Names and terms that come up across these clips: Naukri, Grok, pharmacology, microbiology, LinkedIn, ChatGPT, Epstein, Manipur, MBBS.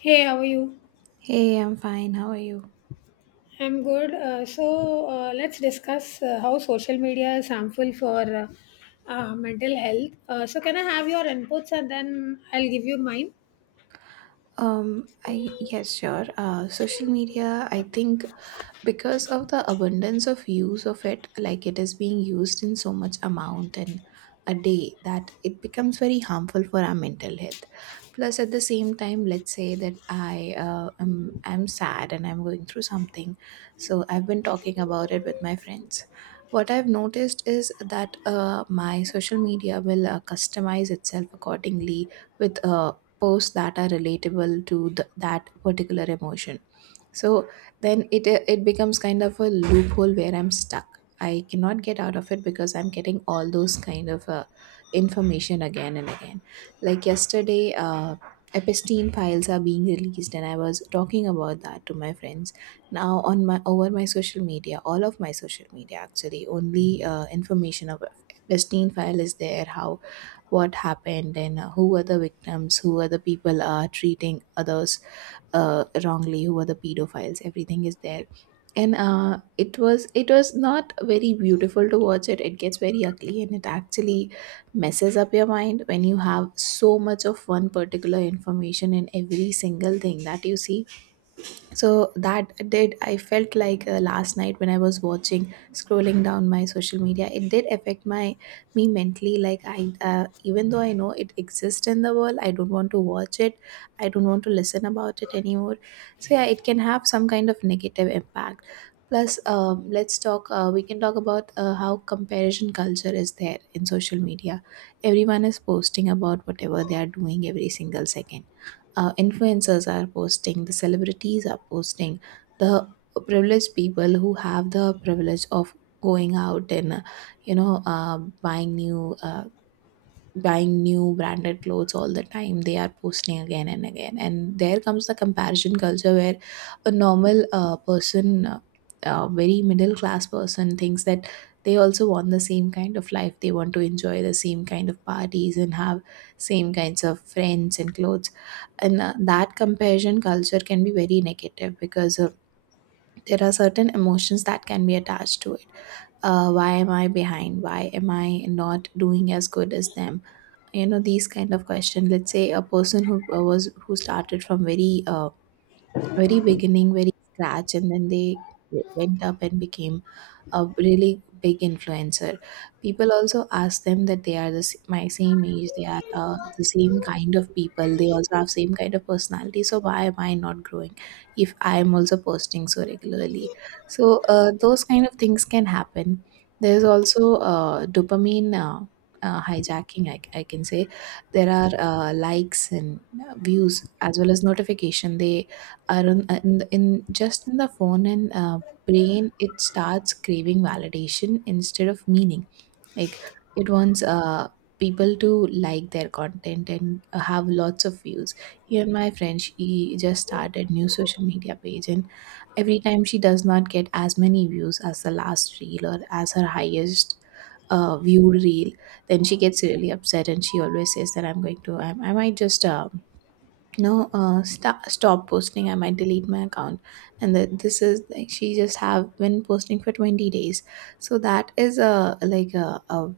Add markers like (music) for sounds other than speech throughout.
Hey, how are you? Hey, I'm fine. How are you? I'm good. Let's discuss how social media is harmful for mental health. So can I have your inputs and then I'll give you mine? I yes, sure. Social media, I think because of the abundance of use of it, like it is being used in so much amount and a day that it becomes very harmful for our mental health. Plus, at the same time, let's say that I'm sad and I'm going through something, so I've been talking about it with my friends. What I've noticed is that my social media will customize itself accordingly with posts that are relatable to that particular emotion, so then it becomes kind of a loophole where I'm stuck, I cannot get out of it because I'm getting all those kind of information again and again. Like yesterday, Epstein files are being released and I was talking about that to my friends. Now on my over my social media, all of my social media actually, only information of Epstein file is there, how, what happened, and who are the victims, who are the people treating others wrongly, who are the pedophiles. Everything is there, and it was not very beautiful to watch it. It gets very ugly, and it actually messes up your mind when you have so much of one particular information in every single thing that you see. So that did I felt like last night when I was watching scrolling down my social media, it did affect my me mentally. Like I, even though I know it exists in the world, I don't want to watch it, I don't want to listen about it anymore. So yeah, it can have some kind of negative impact. Plus let's talk, we can talk about how comparison culture is there in social media. Everyone is posting about whatever they are doing every single second. Uh, influencers are posting, the celebrities are posting, the privileged people who have the privilege of going out and, buying new, buying new branded clothes all the time, they are posting again and again, and there comes the comparison culture where a normal person, a very middle class person thinks that they also want the same kind of life, they want to enjoy the same kind of parties and have same kinds of friends and clothes. And that comparison culture can be very negative because there are certain emotions that can be attached to it. Uh, why am I behind, why am I not doing as good as them, you know, these kind of question. Let's say a person who was who started from very very beginning, very scratch, and then they went up and became a really big influencer. People also ask them that they are my same age, they are the same kind of people, they also have same kind of personality. So why am I not growing if I am also posting so regularly? So those kind of things can happen. There's also dopamine hijacking, I can say. There are likes and views as well as notification. They are on, in, just in the phone, and brain, it starts craving validation instead of meaning. Like it wants people to like their content and have lots of views. Even my friend, she just started new social media page, and every time she does not get as many views as the last reel or as her highest viewed reel, then she gets really upset and she always says that I'm going to I might just no st- stop posting, I might delete my account. And that this is like, she just have been posting for 20 days. So that is a, like a,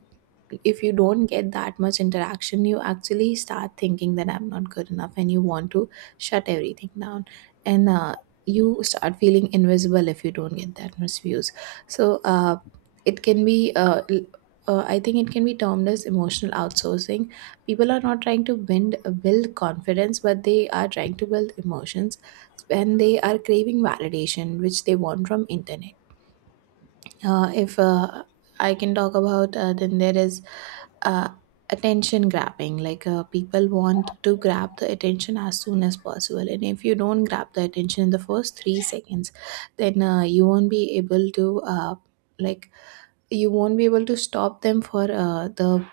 if you don't get that much interaction, you actually start thinking that I'm not good enough and you want to shut everything down. And you start feeling invisible if you don't get that much views. So it can be l- I think it can be termed as emotional outsourcing. People are not trying to build confidence, but they are trying to build emotions, and they are craving validation which they want from internet. If I can talk about, then there is uh, attention grabbing. Like people want to grab the attention as soon as possible, and if you don't grab the attention in the first 3 seconds, then you won't be able to, like you won't be able to stop them for the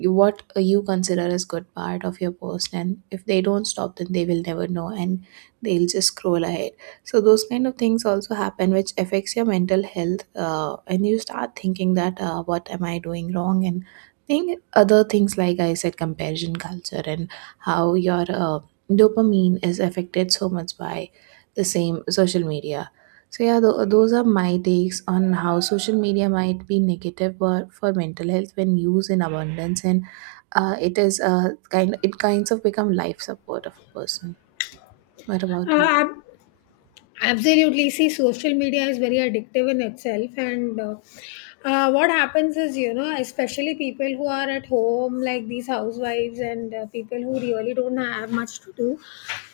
what you consider as good part of your post, and if they don't stop then they will never know and they'll just scroll ahead. So those kind of things also happen, which affects your mental health, and you start thinking that what am I doing wrong, and think other things like I said, comparison culture and how your dopamine is affected so much by the same social media. So yeah, those are my takes on how social media might be negative for mental health when used in abundance, and it kinds of become life support of a person. What Uh, about you? I'm, Absolutely. See, social media is very addictive in itself. And what happens is, you know, especially people who are at home, like these housewives and people who really don't have much to do,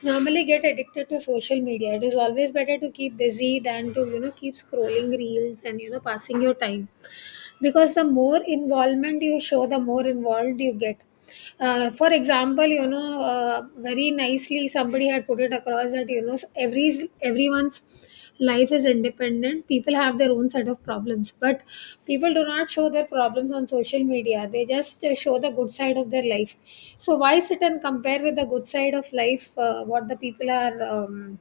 normally get addicted to social media. It is always better to keep busy than to, you know, keep scrolling reels and, you know, passing your time because the more involvement you show, the more involved you get. For example, you know, very nicely somebody had put it across that, you know, everyone's life is independent. People have their own set of problems, but people do not show their problems on social media. They just show the good side of their life. So why sit and compare with the good side of life, what the people are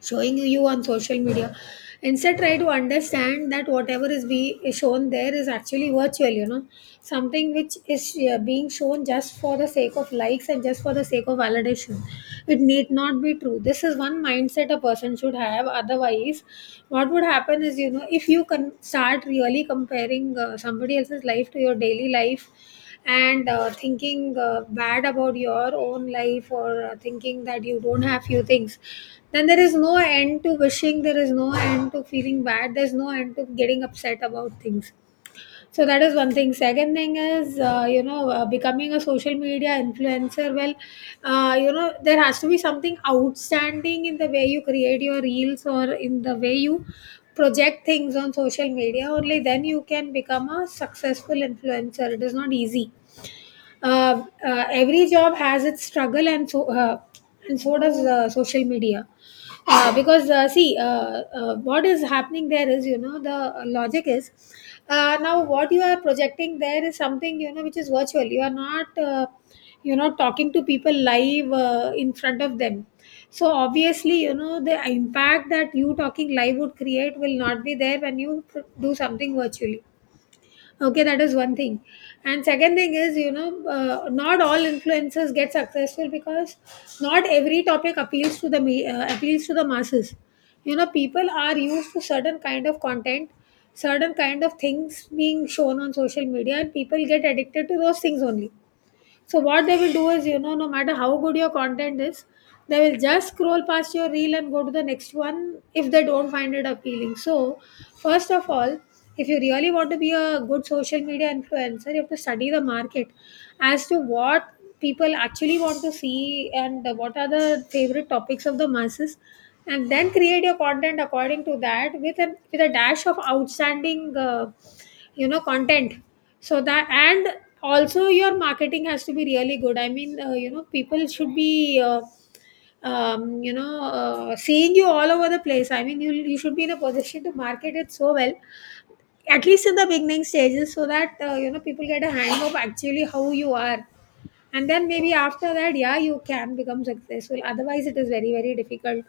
showing you on social media? Instead, try to understand that whatever is be is shown there is actually virtual, you know, something which is being shown just for the sake of likes and just for the sake of validation. It need not be true. This is one mindset a person should have. Otherwise, what would happen is, you know, if you can start really comparing somebody else's life to your daily life and thinking bad about your own life, or thinking that you don't have few things, then there is no end to wishing, there is no end to feeling bad, there's no end to getting upset about things. So that is one thing. Second thing is, you know, becoming a social media influencer, well, you know, there has to be something outstanding in the way you create your reels or in the way you project things on social media. Only then you can become a successful influencer. It is not easy. Every job has its struggle, and so does social media. Because See, what is happening there is, you know, the logic is, now what you are projecting there is something, you know, which is virtual. You are not you know, talking to people live in front of them. So obviously, you know, the impact that you talking live would create will not be there when you do something virtually. Okay, that is one thing. And second thing is, you know, not all influencers get successful because not every topic appeals to the appeals to the masses. You know, people are used to certain kind of content, certain kind of things being shown on social media, and people get addicted to those things only. So what they will do is, you know, no matter how good your content is, they will just scroll past your reel and go to the next one if they don't find it appealing. So first of all, if you really want to be a good social media influencer, you have to study the market as to what people actually want to see and what are the favorite topics of the masses, and then create your content according to that with a dash of outstanding you know content. So that, and also your marketing has to be really good. I mean, you know, people should be you know, seeing you all over the place. I mean, you should be in a position to market it so well, at least in the beginning stages, so that you know, people get a hang of actually how you are, and then maybe after that, yeah, you can become successful. Otherwise, it is very, very difficult.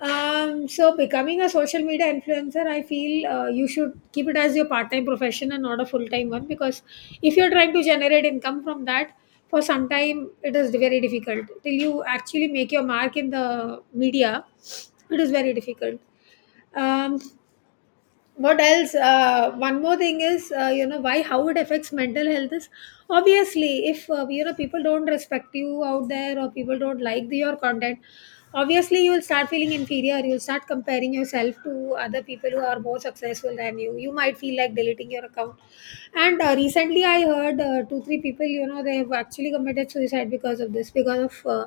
So becoming a social media influencer, I feel you should keep it as your part-time profession and not a full-time one, because if you're trying to generate income from that, for some time it is very difficult. Till you actually make your mark in the media, it is very difficult. Um, what else? One more thing is, you know, why how it affects mental health is obviously if you know, people don't respect you out there, or people don't like your content, obviously you will start feeling inferior. You'll start comparing yourself to other people who are more successful than you. You might feel like deleting your account. And recently I heard two three people, you know, they have actually committed suicide because of this, because of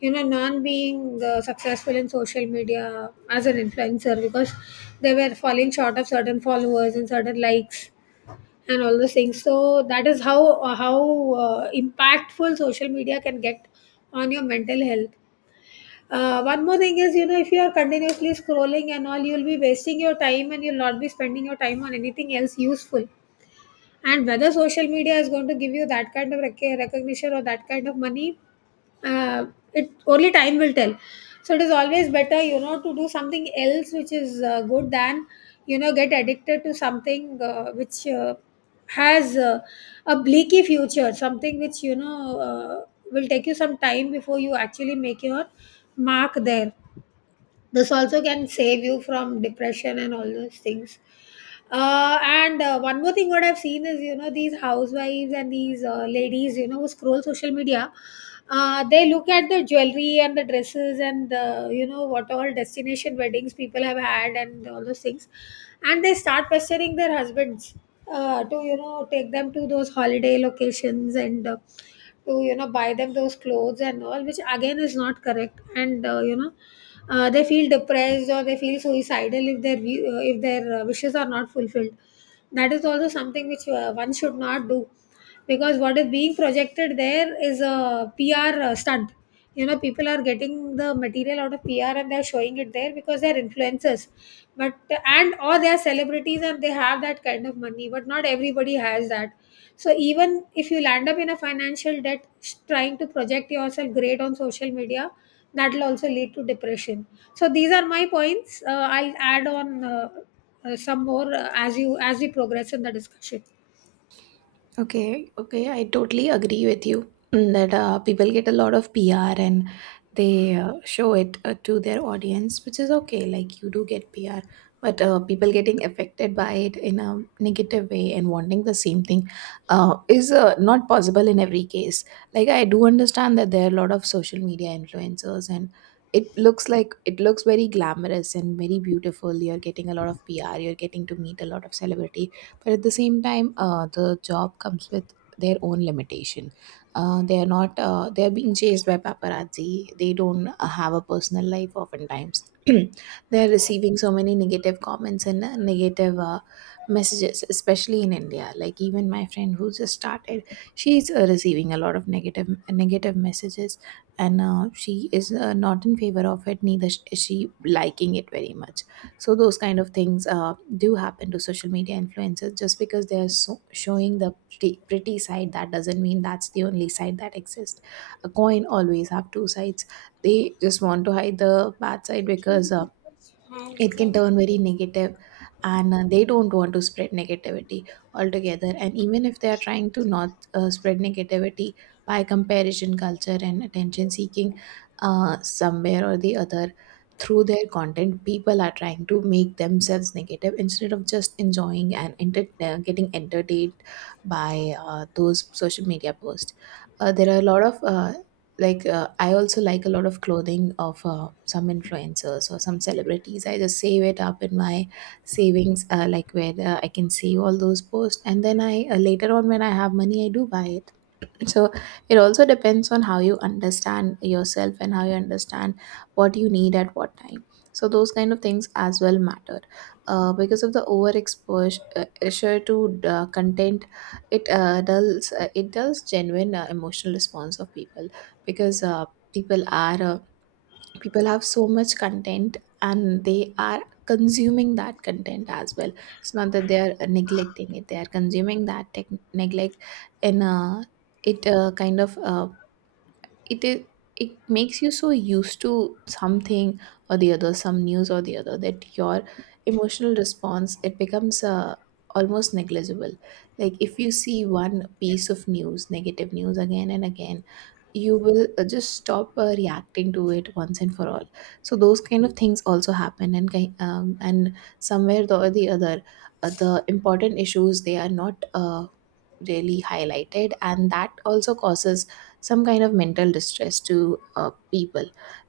you know, non being successful in social media as an influencer, because they were falling short of certain followers and certain likes and all those things. So that is how uh, how impactful social media can get on your mental health. One more thing is, you know, if you are continuously scrolling and all, you'll be wasting your time and you'll not be spending your time on anything else useful. And whether social media is going to give you that kind of recognition or that kind of money, uh, it only time will tell. So it is always better, you know, to do something else which is good than, you know, get addicted to something which has a bleaky future, something which, you know, will take you some time before you actually make your mark there. This also can save you from depression and all those things. And one more thing what I've seen is, you know, these housewives and these ladies, you know, who scroll social media, they look at the jewelry and the dresses and the, you know, what all destination weddings people have had and all those things. And they start pestering their husbands to, you know, take them to those holiday locations and to, you know, buy them those clothes and all, which again is not correct. And you know, they feel depressed or they feel suicidal if their if their wishes are not fulfilled. That is also something which one should not do, because what is being projected there is a PR stunt. You know, people are getting the material out of PR and they're showing it there because they're influencers, but and or they are celebrities and they have that kind of money, but not everybody has that. So even if you land up in a financial debt, trying to project yourself great on social media, that will also lead to depression. So these are my points. I'll add on some more as we progress in the discussion. Okay, okay, I totally agree with you, mm, that people get a lot of PR, and they show it to their audience, which is okay. Like you do get PR, but people getting affected by it in a negative way and wanting the same thing is not possible in every case. Like I do understand that there are a lot of social media influencers, and it looks very glamorous and very beautiful. You're getting a lot of PR, you're getting to meet a lot of celebrities, but at the same time the job comes with their own limitation. They are not They are being chased by paparazzi, they don't have a personal life oftentimes. (clears throat) They are receiving so many negative comments and negative messages, especially in India. Like even my friend who just started, she's receiving a lot of negative messages, and she is not in favor of it, neither is she liking it very much. So those kind of things do happen to social media influencers. Just because they're showing the pretty, pretty side, that doesn't mean that's the only side that exists. A coin always have two sides. They just want to hide the bad side because it can turn very negative, and they don't want to spread negativity altogether. And even if they are trying to not spread negativity, by comparison culture and attention seeking, somewhere or the other through their content, people are trying to make themselves negative instead of just enjoying and getting entertained by those social media posts. There are a lot of, I also like a lot of clothing of some influencers or some celebrities. I just save it up in my savings, like where I can save all those posts, and then I, later on when I have money, I do buy it. So it also depends on how you understand yourself and how you understand what you need at what time. So those kind of things as well matter. Because of the overexposure exposure to content, it dulls it dulls genuine emotional response of people. Because people are uh, people have so much content, and they are consuming that content as well. It's not that they are neglecting it, they are consuming that tech neglect and a it kind of it is it makes you so used to something or the other, some news or the other, that your emotional response, it becomes almost negligible. Like if you see one piece of news, negative news, again and again, you will just stop reacting to it once and for all. So those kind of things also happen, and and somewhere or the other, the important issues, they are not really highlighted, and that also causes some kind of mental distress to people.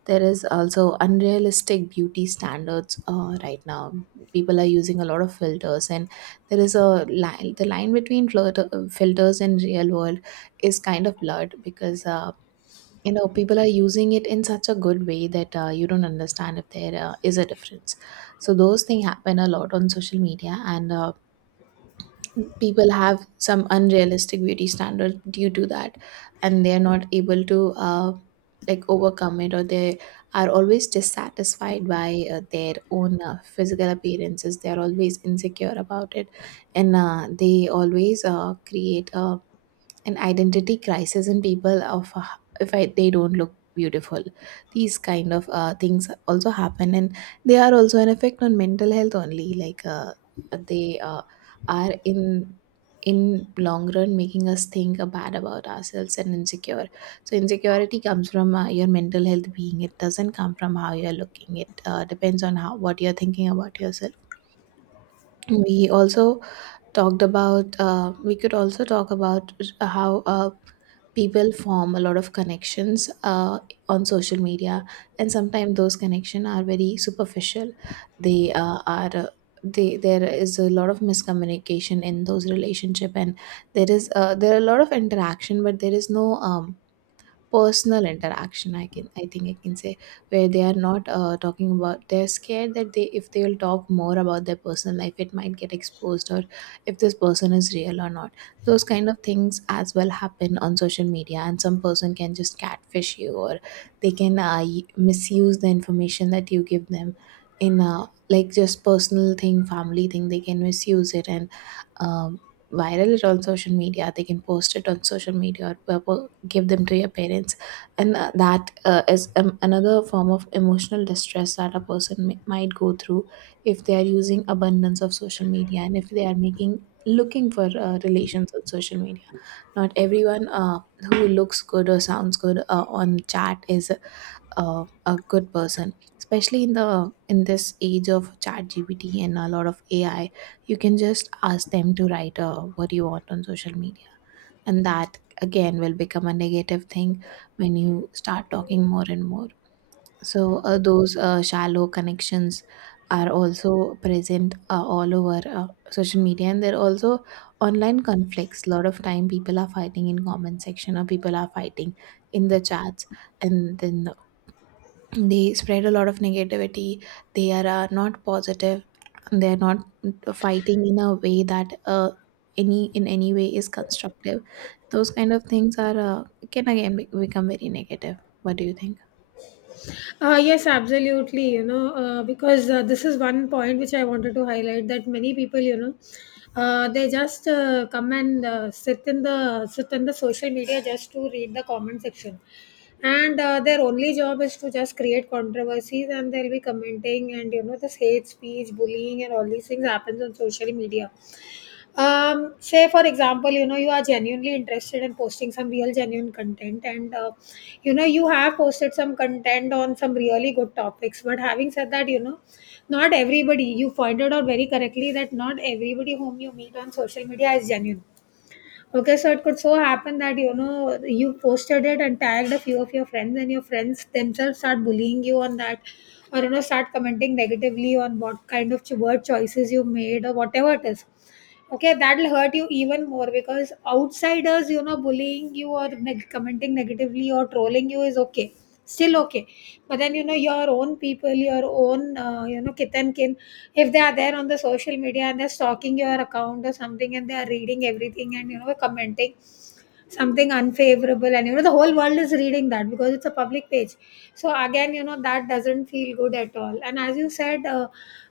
There is also unrealistic beauty standards right now. People are using a lot of filters, and there is a line the line between filters and real world is kind of blurred, because you know, people are using it in such a good way that you don't understand if there is a difference. So those things happen a lot on social media, and people have some unrealistic beauty standards due to that, and they're not able to uh, like Overcome it, or they are always dissatisfied by their own physical appearances. They're always insecure about it, and they always create a an identity crisis in people of, if I, they don't look beautiful. These kind of things also happen, and they are also an effect on mental health only. Like they are in long run making us think bad about ourselves and insecure. So insecurity comes from your mental health being. It doesn't come from how you're looking. It depends on how what you're thinking about yourself. We also talked about we could also talk about how people form a lot of connections on social media, and sometimes those connections are very superficial. they uh, are uh, there is a lot of miscommunication in those relationship, and there is there are a lot of interaction, but there is no personal interaction, I can I think I can say, where they are not talking about. They're scared that they if they will talk more about their personal life, it might get exposed, or if this person is real or not. Those kind of things as well happen on social media, and some person can just catfish you, or they can misuse the information that you give them in a like just personal thing, family thing. They can misuse it and um, viral it on social media. They can post it on social media or people give them to your parents. And that is another form of emotional distress that a person might go through if they are using abundance of social media, and if they are making looking for relations on social media. Not everyone who looks good or sounds good on chat is a good person, especially in the in this age of chat gpt and a lot of ai. You can just ask them to write what you want on social media, and that again will become a negative thing when you start talking more and more. So those shallow connections are also present all over social media, and there are also online conflicts. A lot of time people are fighting in comment section, or people are fighting in the chats, and then they spread a lot of negativity. They are not positive. They're not fighting in a way that any in any way is constructive. Those kind of things are can again become very negative. What do you think? Yes, absolutely. You know, because this is one point which I wanted to highlight, that many people, you know, they just come and sit in the sit in the social media just to read the comment section, and their only job is to just create controversies, and they'll be commenting, and you know, this hate speech, bullying, and all these things happens on social media. Say for example, you know, you are genuinely interested in posting some real genuine content, and you know, you have posted some content on some really good topics. But having said that, you know, not everybody, you pointed out very correctly, that not everybody whom you meet on social media is genuine. Okay, so it could so happen that, you know, you posted it and tagged a few of your friends, and your friends themselves start bullying you on that, or you know, start commenting negatively on what kind of word choices you made or whatever it is. Okay, that'll hurt you even more, because outsiders, you know, bullying you or commenting negatively or trolling you is okay, still okay. But then, you know, your own people, your own you know, kith and kin, if they are there on the social media and they're stalking your account or something, and they are reading everything and, you know, commenting something unfavorable, and you know, the whole world is reading that because it's a public page. So again, you know, that doesn't feel good at all. And as you said,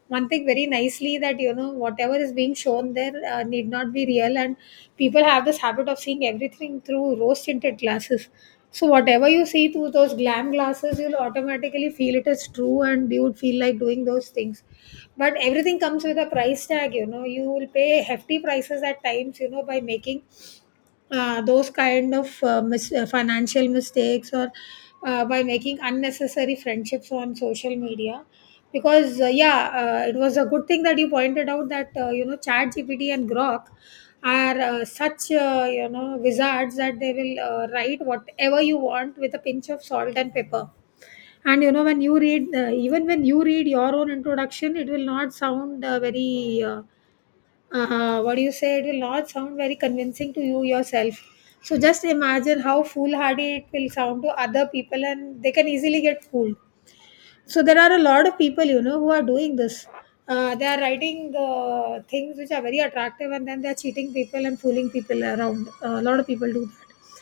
one thing very nicely, that you know, whatever is being shown there need not be real, and people have this habit of seeing everything through rose tinted glasses. So whatever you see through those glam glasses, you'll automatically feel it is true, and you would feel like doing those things. But everything comes with a price tag. You know, you will pay hefty prices at times, you know, by making those kind of Financial mistakes, or by making unnecessary friendships on social media. Because yeah It was a good thing that you pointed out that chat gpt and grok are such wizards that they will write whatever you want with a pinch of salt and pepper. And you know when you read even when you read your own introduction, it will not sound very what you said will not sound very convincing to you yourself. So just imagine how foolhardy it will sound to other people, and they can easily get fooled. So there are a lot of people, you know, who are doing this. They are writing the things which are very attractive, and then they are cheating people and fooling people around. A lot of people do that.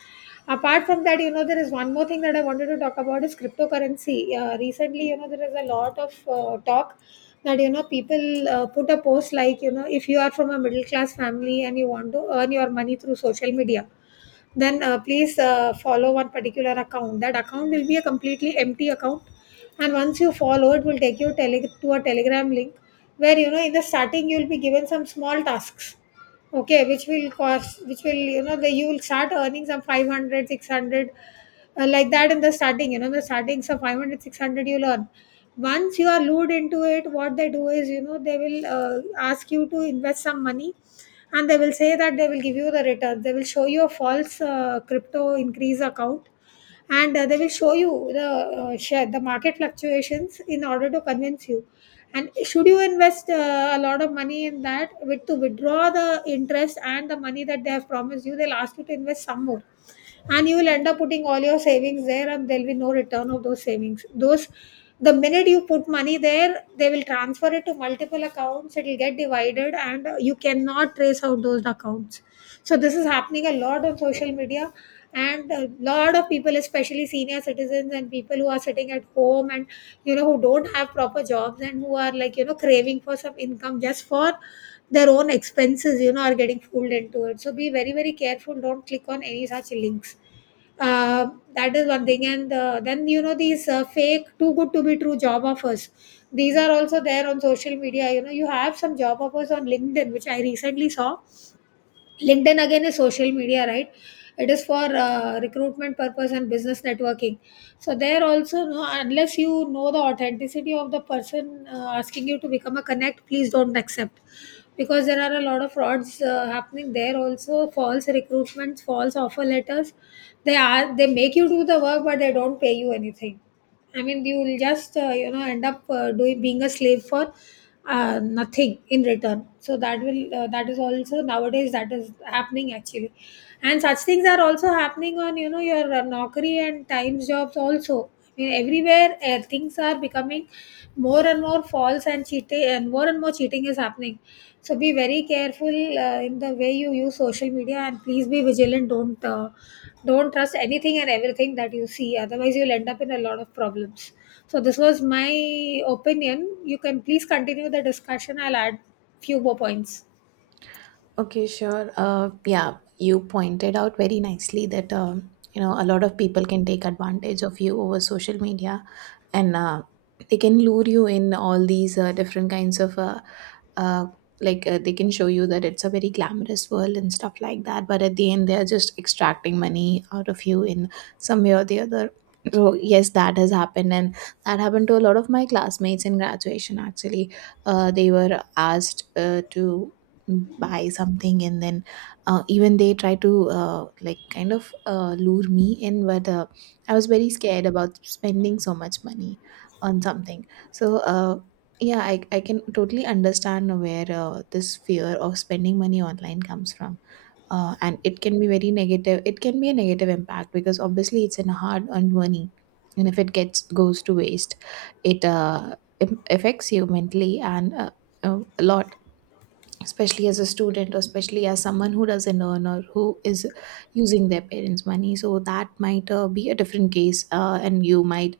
Apart from that, you know, there is one more thing that I wanted to talk about is cryptocurrency. Recently, you know, there is a lot of talk that, you know, people put a post like, you know, if you are from a middle class family and you want to earn your money through social media, then please follow one particular account. That account will be a completely empty account, and once you follow, it will take you to a telegram link where, you know, in the starting, you will be given some small tasks, okay, which will cost which will you know the you will start earning some 500, 600, like that. In the starting you know the starting so 500, 600 you'll earn. Once you are lured into it, what they do is, you know, they will ask you to invest some money, and they will say that they will give you the returns. They will show you a false crypto increase account, and they will show you the share, the market fluctuations, in order to convince you. And should you invest a lot of money in that, with to withdraw the interest and the money that they have promised you, they'll ask you to invest some more, and you will end up putting all your savings there, and there'll be no return of those savings those the minute you put money there, they will transfer it to multiple accounts, it will get divided, and you cannot trace out those accounts. So this is happening a lot on social media, and a lot of people, especially senior citizens and people who are sitting at home and, you know, who don't have proper jobs and who are like, you know, craving for some income just for their own expenses, you know, are getting fooled into it. So be very very careful, don't click on any such links. uh, that is one thing. And then, you know, these fake, too good to be true job offers, these are also there on social media. You know, you have some job offers on linkedin, which I recently saw. LinkedIn again is social media, right? It is for recruitment purpose and business networking. So there also, no, unless you know the authenticity of the person asking you to become a connect, please don't accept, because there are a lot of frauds happening there also. False recruitments, false offer letters. They make you do the work, but they don't pay you anything. I mean, you will just end up doing, being a slave for nothing in return. So that will that is also nowadays that is happening, actually, and such things are also happening on, you know, your Naukri and Times jobs also. I mean, everywhere things are becoming more and more false and cheating, and more cheating is happening. So be very careful in the way you use social media, and please be vigilant. Don't trust anything and everything that you see, otherwise you'll end up in a lot of problems. So this was my opinion. You can please continue the discussion, I'll add few more points. Okay, sure. Yeah, you pointed out very nicely that you know a lot of people can take advantage of you over social media, and they can lure you in all these different kinds of, uh, like they can show you that it's a very glamorous world and stuff like that, but at the end they're just extracting money out of you in some way or the other. So yes, that has happened, and that happened to a lot of my classmates in graduation actually. They were asked to buy something, and then even they try to like kind of lure me in, but I was very scared about spending so much money on something. So, yeah, I can totally understand where this fear of spending money online comes from. And it can be very negative. It can be a negative impact because obviously it's an hard earned money. And if it gets goes to waste, it affects you mentally and a lot, especially as a student, or especially as someone who doesn't earn, or who is using their parents money. So that might be a different case, and you might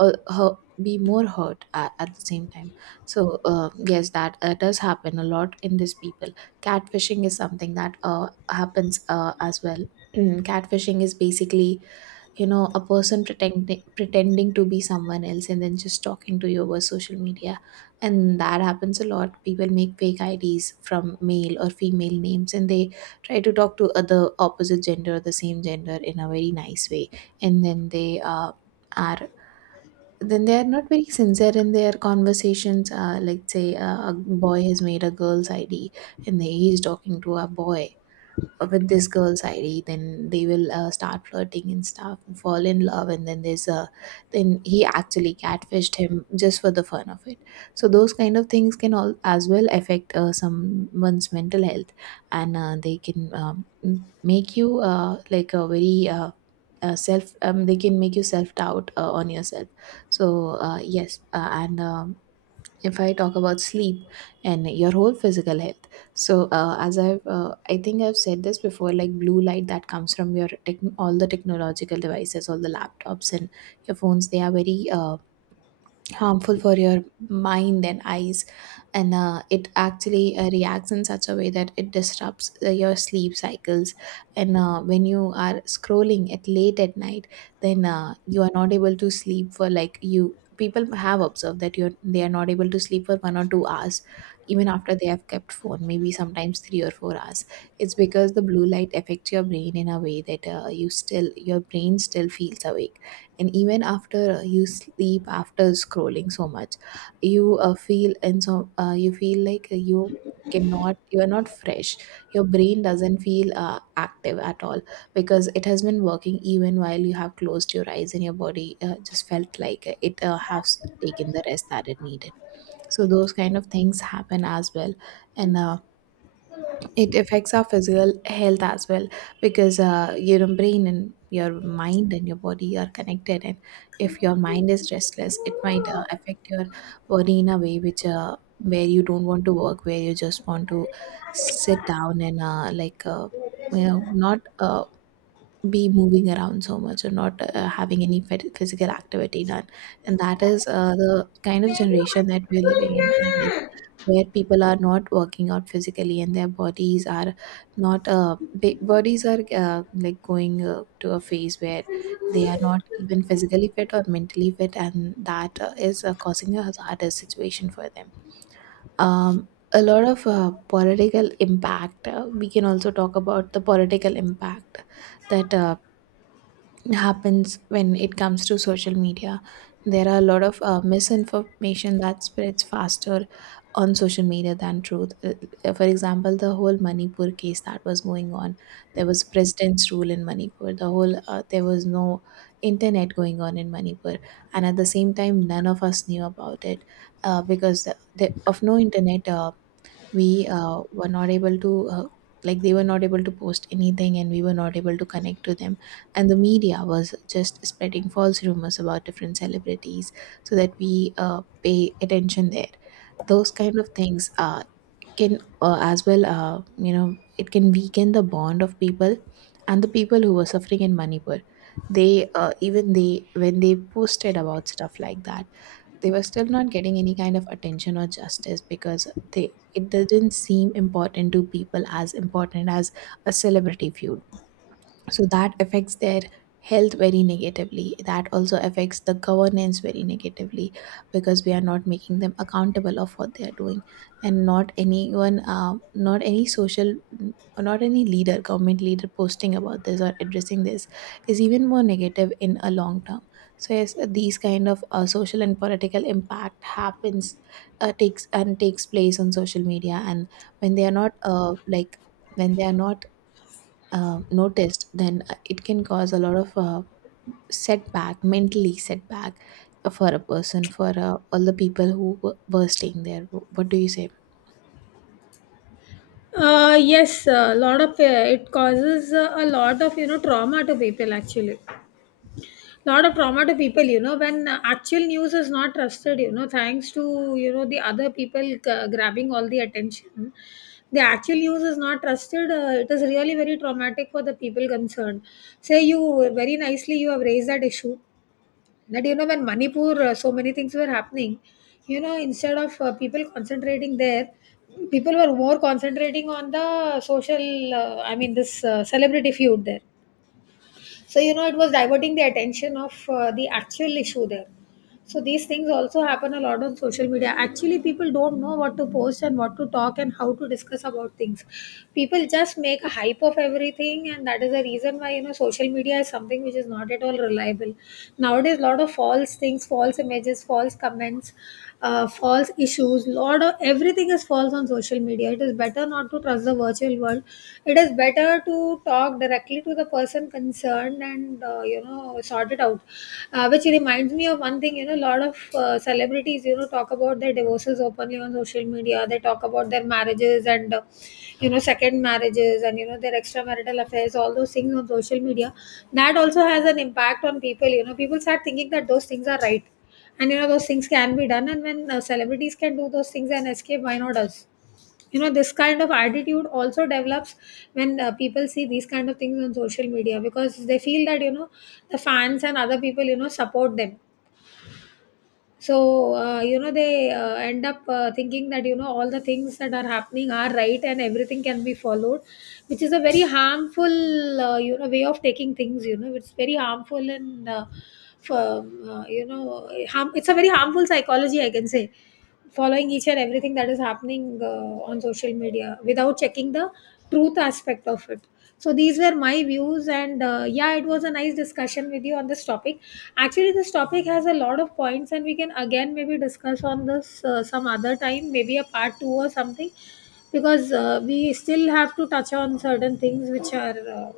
uh, hu- be more hurt at the same time. So yes, that does happen a lot in these people. Catfishing is something that happens as well. (clears throat) Catfishing is basically you know a person pretending to be someone else, and then just talking to you over social media. And that happens a lot. People make fake ids from male or female names, and they try to talk to other opposite gender or the same gender in a very nice way, and then they are then they are not very sincere in their conversations. Let's say a boy has made a girl's id, and he is talking to a boy with this girl's ID. Then they will start flirting and stuff, and fall in love, and then he actually catfished him just for the fun of it. So those kind of things can all as well affect someone's mental health, and they can make you like a very self. They can make you self doubt on yourself. So yes, and if I talk about sleep and your whole physical health. So as I think I've said this before, like blue light that comes from your tech all the technological devices, all the laptops and your phones, they are very harmful for your mind and eyes. And it actually reacts in such a way that it disrupts your sleep cycles. And when you are scrolling at late at night, then you are not able to sleep for like you people have observed that you're they are not able to sleep for one or two hours even after they have kept phone, maybe sometimes three or four hours. It's because the blue light affects your brain in a way that your brain still feels awake. And even after you sleep after scrolling so much, you feel like you are not fresh. Your brain doesn't feel active at all because it has been working even while you have closed your eyes, and your body just felt like it has taken the rest that it needed. So those kind of things happen as well. And it affects our physical health as well, because your brain and your mind and your body are connected. And if your mind is restless, it might affect your body in a way which where you don't want to work, where you just want to sit down and you know not be moving around so much, or not having any physical activity done. And that is the kind of generation that we're living in, I guess, where people are not working out physically, and their bodies are not bodies are like going to a phase where they are not even physically fit or mentally fit, and that is causing a harder situation for them. A lot of political impact, we can also talk about the political impact that happens when it comes to social media. There are a lot of misinformation that spreads faster on social media than truth. For example, the whole Manipur case that was going on, there was president's rule in Manipur. There was no internet going on in Manipur, and at the same time, none of us knew about it because of no internet. We were not able to, they were not able to post anything, and we were not able to connect to them. And the media was just spreading false rumors about different celebrities, so that we pay attention there. Those kind of things can as well, you know, it can weaken the bond of people. And the people who were suffering in Manipur, they even they when they posted about stuff like that, they were still not getting any kind of attention or justice, because they it didn't seem important to people, as important as a celebrity feud. So that affects their health very negatively. That also affects the governance very negatively, because we are not making them accountable of what they are doing. And not anyone, not any social, not any leader, government leader posting about this or addressing this is even more negative in a long term. So yes, these kind of social and political impact happens, takes place on social media. And when they are not when they are not noticed, then it can cause a lot of setback, mentally setback, for a person, for all the people who were staying there. What do you say? Yes, a lot of it causes a lot of, you know, trauma to people, actually. Lot of trauma to people, you know, when actual news is not trusted, you know, thanks to, you know, the other people grabbing all the attention. The actual news is not trusted. It is really very traumatic for the people concerned. Say, you very nicely, you have raised that issue that, you know, when Manipur, so many things were happening, you know, instead of people concentrating there, people were more concentrating on the social, I mean, this celebrity feud there. So, you know, it was diverting the attention of the actual issue there. So, these things also happen a lot on social media. Actually, people don't know what to post and what to talk and how to discuss about things. People just make a hype of everything, and that is the reason why, you know, social media is something which is not at all reliable. Nowadays, a lot of false things, false images, false comments, false issues, lot of everything is false on social media. It is better not to trust the virtual world. It is better to talk directly to the person concerned and, you know, sort it out. Which reminds me of one thing, you know, a lot of celebrities, you know, talk about their divorces openly on social media. They talk about their marriages and, you know, second marriages, and, you know, their extramarital affairs, all those things on social media. That also has an impact on people. You know, people start thinking that those things are right and, you know, those things can be done. And when celebrities can do those things and escape, why not us? You know, this kind of attitude also develops when people see these kind of things on social media, because they feel that, you know, the fans and other people, you know, support them. So, you know, they end up thinking that, you know, all the things that are happening are right and everything can be followed, which is a very harmful, you know, way of taking things. You know, it's very harmful and, for, you know, harm, it's a very harmful psychology, I can say, following each and everything that is happening on social media without checking the truth aspect of it. So, these were my views, and, yeah, it was a nice discussion with you on this topic. Actually, this topic has a lot of points, and we can again maybe discuss on this some other time, maybe a part two or something, because we still have to touch on certain things which are uh,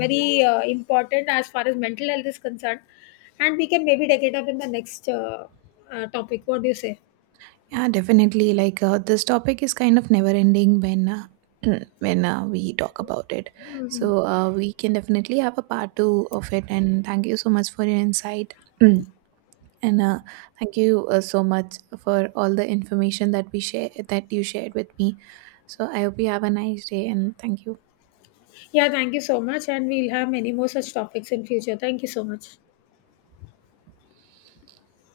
very uh, important as far as mental health is concerned, and we can maybe take it up in the next topic. What do you say? Yeah, definitely. Like this topic is kind of never ending when (clears throat) when we talk about it. So we can definitely have a part two of it. And thank you so much for your insight. (clears throat) and uh, Thank you so much for all the information that we share that you shared with me. So I hope you have a nice day, and thank you. Yeah, thank you so much, and we'll have many more such topics in future. Thank you so much.